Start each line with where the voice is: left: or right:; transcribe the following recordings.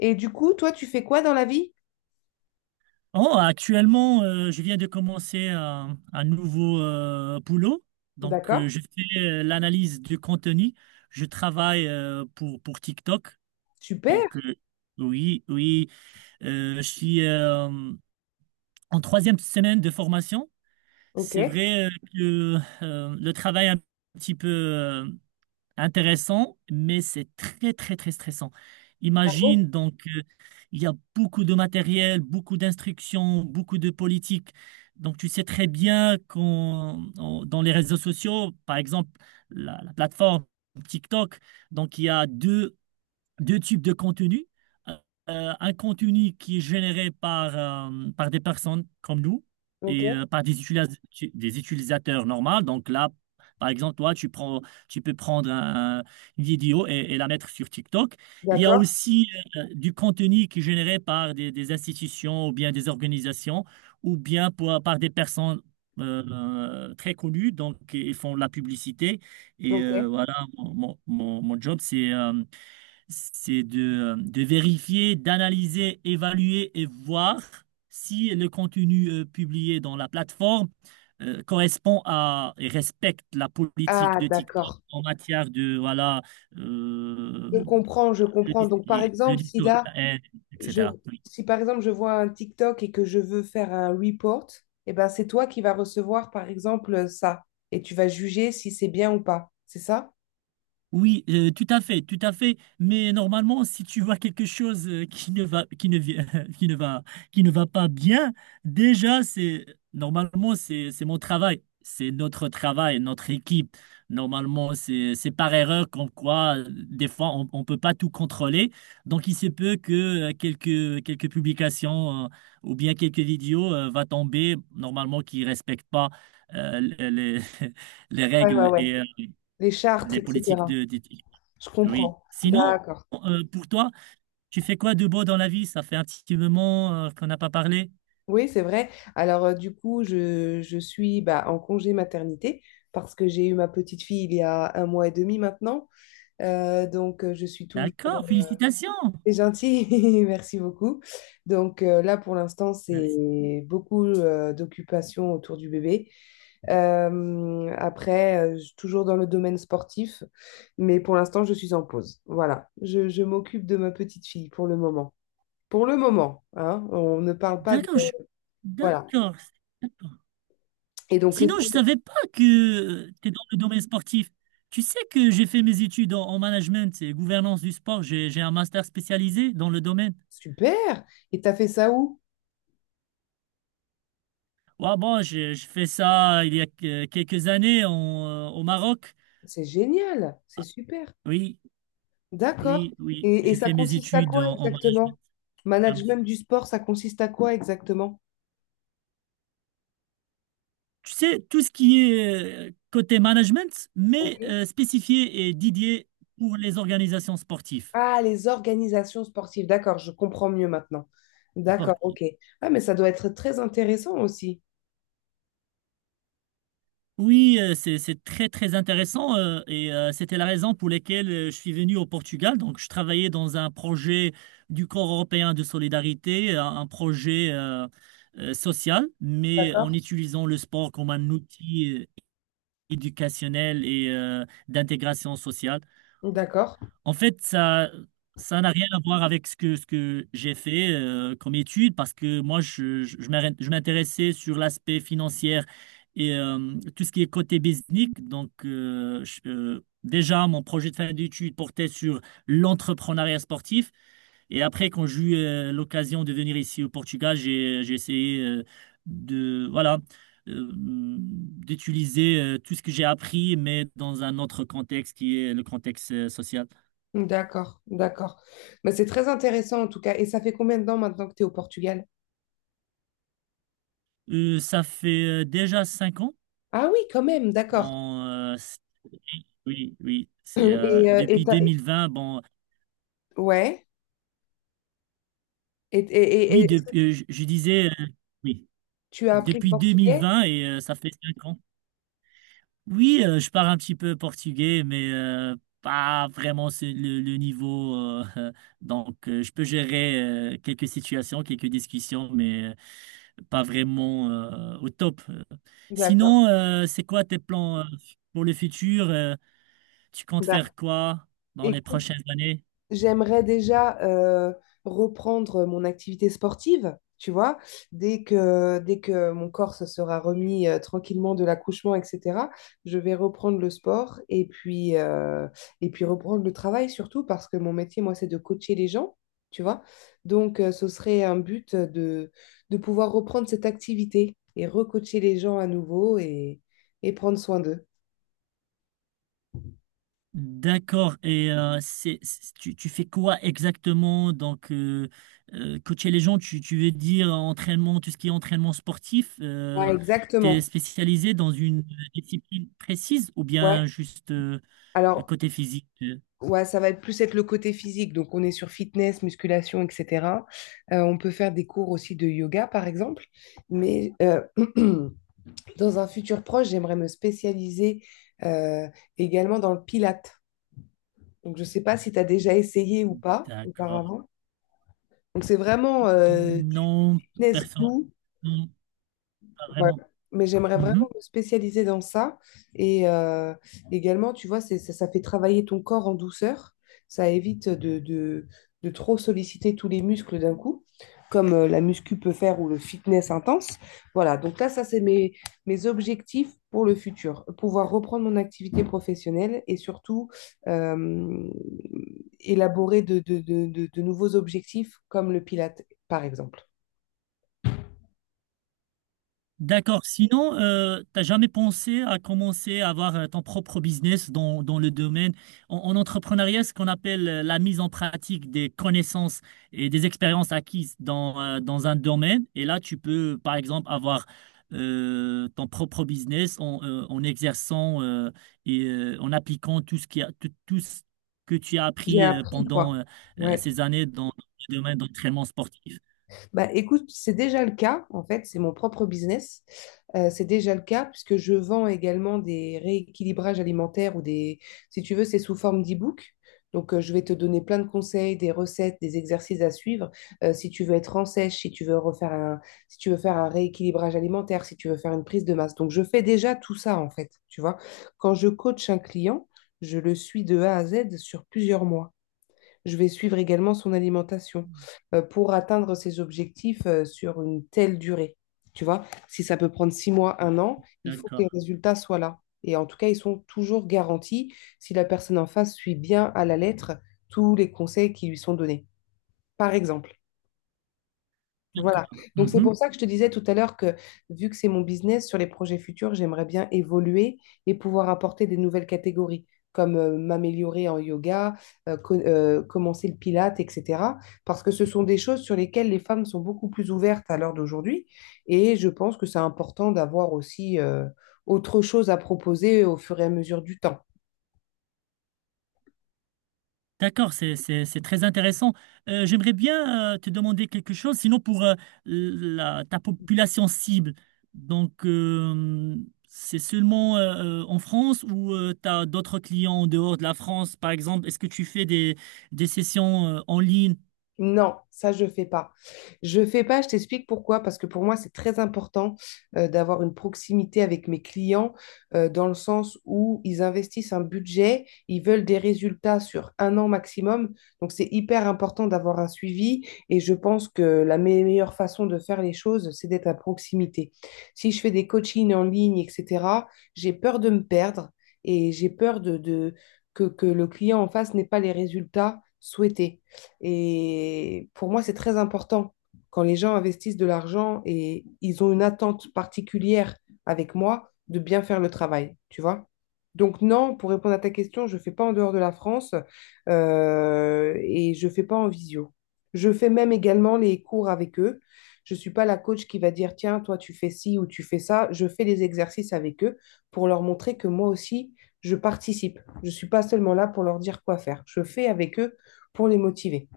left: Et du coup, toi, tu fais quoi dans la vie?
right: Oh, actuellement, je viens de commencer un nouveau boulot. Donc,
left: D'accord.
right: je fais l'analyse du contenu. Je travaille pour TikTok.
left: Super.
right: Donc, euh, oui, oui, je suis en troisième semaine de formation. C'est
left: Ok.
right: vrai que le travail est un petit peu intéressant, mais c'est très, très, très stressant.
left: Bravo.
right: Imagine. Il y a beaucoup de matériel, beaucoup d'instructions, beaucoup de politique. Donc, tu sais très bien qu'on, on- dans les réseaux sociaux, par exemple, la plateforme TikTok, donc, il y a deux types de contenus. Euh, un contenu qui est généré par, par des personnes comme nous
left: Ok.
right: et par des utilisateurs normaux. Donc là, par exemple, toi, tu peux prendre une vidéo et la mettre sur TikTok. Il y a
left: D'accord.
right: aussi du contenu qui est généré par des institutions ou bien des organisations ou bien par des personnes très connues. Donc, ils font de la publicité. Et
left: Ok.
right: voilà, mon job, c'est de vérifier, d'analyser, évaluer et voir si le contenu publié dans la plateforme correspond à et respecte la politique
left: Ah,
right: de TikTok
left: d'accord.
right: en matière de voilà euh,
left: Je comprends, je comprends. Donc, par
right: le
left: exemple, si
right: discours de
left: là,
right: la haine,
left: je,
right: etc.
left: si par exemple, je vois un TikTok et que je veux faire un report, eh ben, c'est toi qui vas recevoir, par exemple, ça. Et tu vas juger si c'est bien ou pas. C'est ça?
right: Oui, tout à fait, tout à fait. Mais normalement, si tu vois quelque chose qui ne va, qui ne, vi- qui ne va, qui ne va pas bien, déjà, c'est normalement c'est mon travail, c'est notre travail, notre équipe. Normalement, c'est par erreur comme quoi des fois on peut pas tout contrôler. Donc il se peut que quelques publications ou bien quelques vidéos va tomber normalement qui respectent pas les les
left: Ouais, ouais,
right: règles et
left: ouais. Les chartres,
right: les politiques
left: etc.
right: de d'éthique.
left: Je
right: Oui.
left: comprends.
right: Sinon,
left: D'accord.
right: pour toi, tu fais quoi de beau dans la vie? Ça fait un petit moment qu'on n'a pas parlé.
left: Oui, c'est vrai. Alors, du coup, je suis bah, en congé maternité parce que j'ai eu ma petite fille il y a un mois et demi maintenant. Donc, je suis toujours.
right: D'accord, félicitations.
left: C'est gentil, merci beaucoup. Donc, là, pour l'instant,
right: Merci.
left: c'est beaucoup d'occupations autour du bébé. Après, toujours dans le domaine sportif, mais pour l'instant, je suis en pause. Voilà, je m'occupe de ma petite fille pour le moment. Pour le moment, hein, on ne parle pas de.
right: D'accord, je-
left: Voilà.
right: d'accord, d'accord.
left: Et donc, les.
right: Sinon, je savais pas que tu es dans le domaine sportif. Tu sais que j'ai fait mes études en management et gouvernance du sport. J'ai un master spécialisé dans le domaine.
left: Super. Et t'as fait ça où?
right: Ouais, bon, j'ai fait ça il y a quelques années en, au Maroc.
left: C'est génial. C'est super.
right: Oui,
left: D'accord.
right: oui, oui.
left: Et
right: J'ai
left: ça
right: fait mes
left: consiste à
right: études
left: quoi
right: en
left: exactement?
right: management.
left: Management du sport, ça consiste à quoi exactement?
right: Tu sais, tout ce qui est côté management,
left: Ok.
right: mais spécifié et dédié pour les organisations sportives.
left: Ah, les organisations sportives. D'accord, je comprends mieux maintenant. D'accord,
right: Sportives.
left: ok. Ah, mais ça doit être très intéressant aussi.
right: Oui, c'est très, très intéressant et c'était la raison pour laquelle je suis venu au Portugal. Donc, je travaillais dans un projet du Corps européen de solidarité, un projet social, mais en
left: D'accord.
right: utilisant le sport comme un outil éducationnel et d'intégration sociale.
left: D'accord.
right: En fait, ça n'a rien à voir avec ce que j'ai fait comme étude parce que moi, je m'intéressais sur l'aspect financier et tout ce qui est côté business. Déjà, mon projet de fin d'études portait sur l'entrepreneuriat sportif. Et après, quand j'ai eu l'occasion de venir ici au Portugal, j'ai essayé voilà, d'utiliser tout ce que j'ai appris, mais dans un autre contexte qui est le contexte social.
left: D'accord. D'accord. Mais c'est très intéressant en tout cas. Et ça fait combien de temps maintenant que tu es au Portugal?
right: Ça fait déjà cinq ans.
left: Ah oui, quand même, d'accord.
right: Bon, euh, c'est- oui, oui, c'est
left: Et, euh, et
right: depuis
left: t'as-
right: 2020.
left: ouais. Et
right: Oui,
left: est-ce que
right: depuis, je disais, oui,
left: tu as appris le
right: depuis
left: portugais?
right: 2020 et ça fait cinq ans. Oui, je parle un petit peu portugais, mais pas vraiment c'est le niveau. Donc, je peux gérer quelques situations, quelques discussions, mais pas vraiment au top.
left: D'accord.
right: Sinon, c'est quoi tes plans pour le futur? Tu comptes
left: Bah,
right: faire quoi dans les
left: écoute,
right: prochaines années?
left: j'aimerais déjà reprendre mon activité sportive, tu vois, dès que mon corps se sera remis tranquillement de l'accouchement, etc. Je vais reprendre le sport et puis reprendre le travail surtout parce que mon métier, moi, c'est de coacher les gens, tu vois. Donc, ce serait un but de pouvoir reprendre cette activité et recoacher les gens à nouveau et prendre soin d'eux.
right: D'accord. Et tu fais quoi exactement? Coacher les gens, tu veux dire entraînement, tout ce qui est entraînement sportif,
left: Ouais, voilà,
right: t'es
left: exactement.
right: spécialisé dans une discipline précise ou bien
left: Ouais.
right: juste
left: Alors,
right: côté physique? Euh?
left: ouais, ça va être plus être le côté physique. Donc, on est sur fitness, musculation, etc. On peut faire des cours aussi de yoga, par exemple. Mais dans un futur proche, j'aimerais me spécialiser euh, également dans le pilate. Donc, je ne sais pas si tu as déjà essayé ou pas
right: D'accord.
left: auparavant. Donc, c'est vraiment du
right: Non,
left: fitness
right: personne.
left: doux.
right: Non, pas
left: Ouais.
right: vraiment.
left: Mais j'aimerais vraiment
right: Mhm.
left: me spécialiser dans ça. Et également, tu vois, ça fait travailler ton corps en douceur. Ça évite de trop solliciter tous les muscles d'un coup, comme la muscu peut faire ou le fitness intense. Voilà, donc là, ça, c'est mes objectifs pour le futur. Pouvoir reprendre mon activité professionnelle et surtout euh, élaborer de nouveaux objectifs comme le pilates par exemple.
right: D'accord. Sinon, t'as jamais pensé à commencer à avoir ton propre business dans le domaine en entrepreneuriat, ce qu'on appelle la mise en pratique des connaissances et des expériences acquises dans un domaine. Et là, tu peux, par exemple, avoir ton propre business en exerçant et en appliquant tout ce qui a, tout, tout ce que tu as
left: J'ai
right: appris
left: appris,
right: pendant
left: quoi. Ouais.
right: ces années dans le domaine d'entraînement sportif.
left: Bah, écoute, c'est déjà le cas, en fait, c'est mon propre business. C'est déjà le cas puisque je vends également des rééquilibrages alimentaires ou des, si tu veux, c'est sous forme d'e-book. Donc, je vais te donner plein de conseils, des recettes, des exercices à suivre. Si tu veux être en sèche, si tu veux refaire un, si tu veux faire un rééquilibrage alimentaire, si tu veux faire une prise de masse. Donc, je fais déjà tout ça, en fait, tu vois. Quand je coach un client, je le suis de A à Z sur plusieurs mois. Je vais suivre également son alimentation pour atteindre ses objectifs sur une telle durée. Tu vois, si ça peut prendre 6 mois, un an, il faut que les
right: D'accord.
left: résultats soient là. Et en tout cas, ils sont toujours garantis si la personne en face suit bien à la lettre tous les conseils qui lui sont donnés, par exemple. Voilà.
right: D'accord.
left: Donc c'est
right: Mhm.
left: pour ça que je te disais tout à l'heure que vu que c'est mon business, sur les projets futurs, j'aimerais bien évoluer et pouvoir apporter des nouvelles catégories, comme m'améliorer en yoga, commencer le pilate, etc. Parce que ce sont des choses sur lesquelles les femmes sont beaucoup plus ouvertes à l'heure d'aujourd'hui. Et je pense que c'est important d'avoir aussi autre chose à proposer au fur et à mesure du temps.
right: D'accord, c'est très intéressant. J'aimerais bien te demander quelque chose, sinon pour ta population cible. Donc, c'est seulement en France ou tu as d'autres clients en dehors de la France, par exemple? Est-ce que tu fais des sessions en ligne.
left: Non, ça je fais pas. Je fais pas, je t'explique pourquoi, parce que pour moi c'est très important d'avoir une proximité avec mes clients dans le sens où ils investissent un budget, ils veulent des résultats sur un an maximum, donc c'est hyper important d'avoir un suivi et je pense que la meilleure façon de faire les choses, c'est d'être à proximité. Si je fais des coachings en ligne, etc., j'ai peur de me perdre et j'ai peur que le client en face n'ait pas les résultats souhaités. Et pour moi, c'est très important. Quand les gens investissent de l'argent et ils ont une attente particulière avec moi, de bien faire le travail, tu vois. Donc non, pour répondre à ta question, je ne fais pas en dehors de la France et je ne fais pas en visio. Je fais même également les cours avec eux. Je ne suis pas la coach qui va dire, tiens, toi, tu fais ci ou tu fais ça. Je fais les exercices avec eux pour leur montrer que moi aussi, je participe. Je ne suis pas seulement là pour leur dire quoi faire. Je fais avec eux pour les motiver.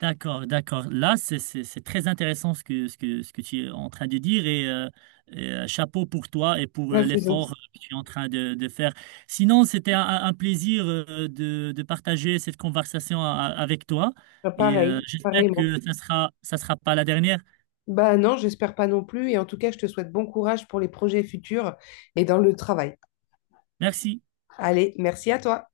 right: D'accord, d'accord. Là, c'est très intéressant ce que tu es en train de dire et, chapeau pour toi et pour
left: Ah, c'est
right: l'effort
left: gentil.
right: que tu es en train de faire. Sinon, c'était un plaisir de partager cette conversation avec toi
left: Ah,
right: et
left: pareil,
right: j'espère
left: pareillement.
right: que ça sera pas la dernière.
left: Bah non, j'espère pas non plus. Et en tout cas, je te souhaite bon courage pour les projets futurs et dans le travail.
right: Merci.
left: Allez, merci à toi.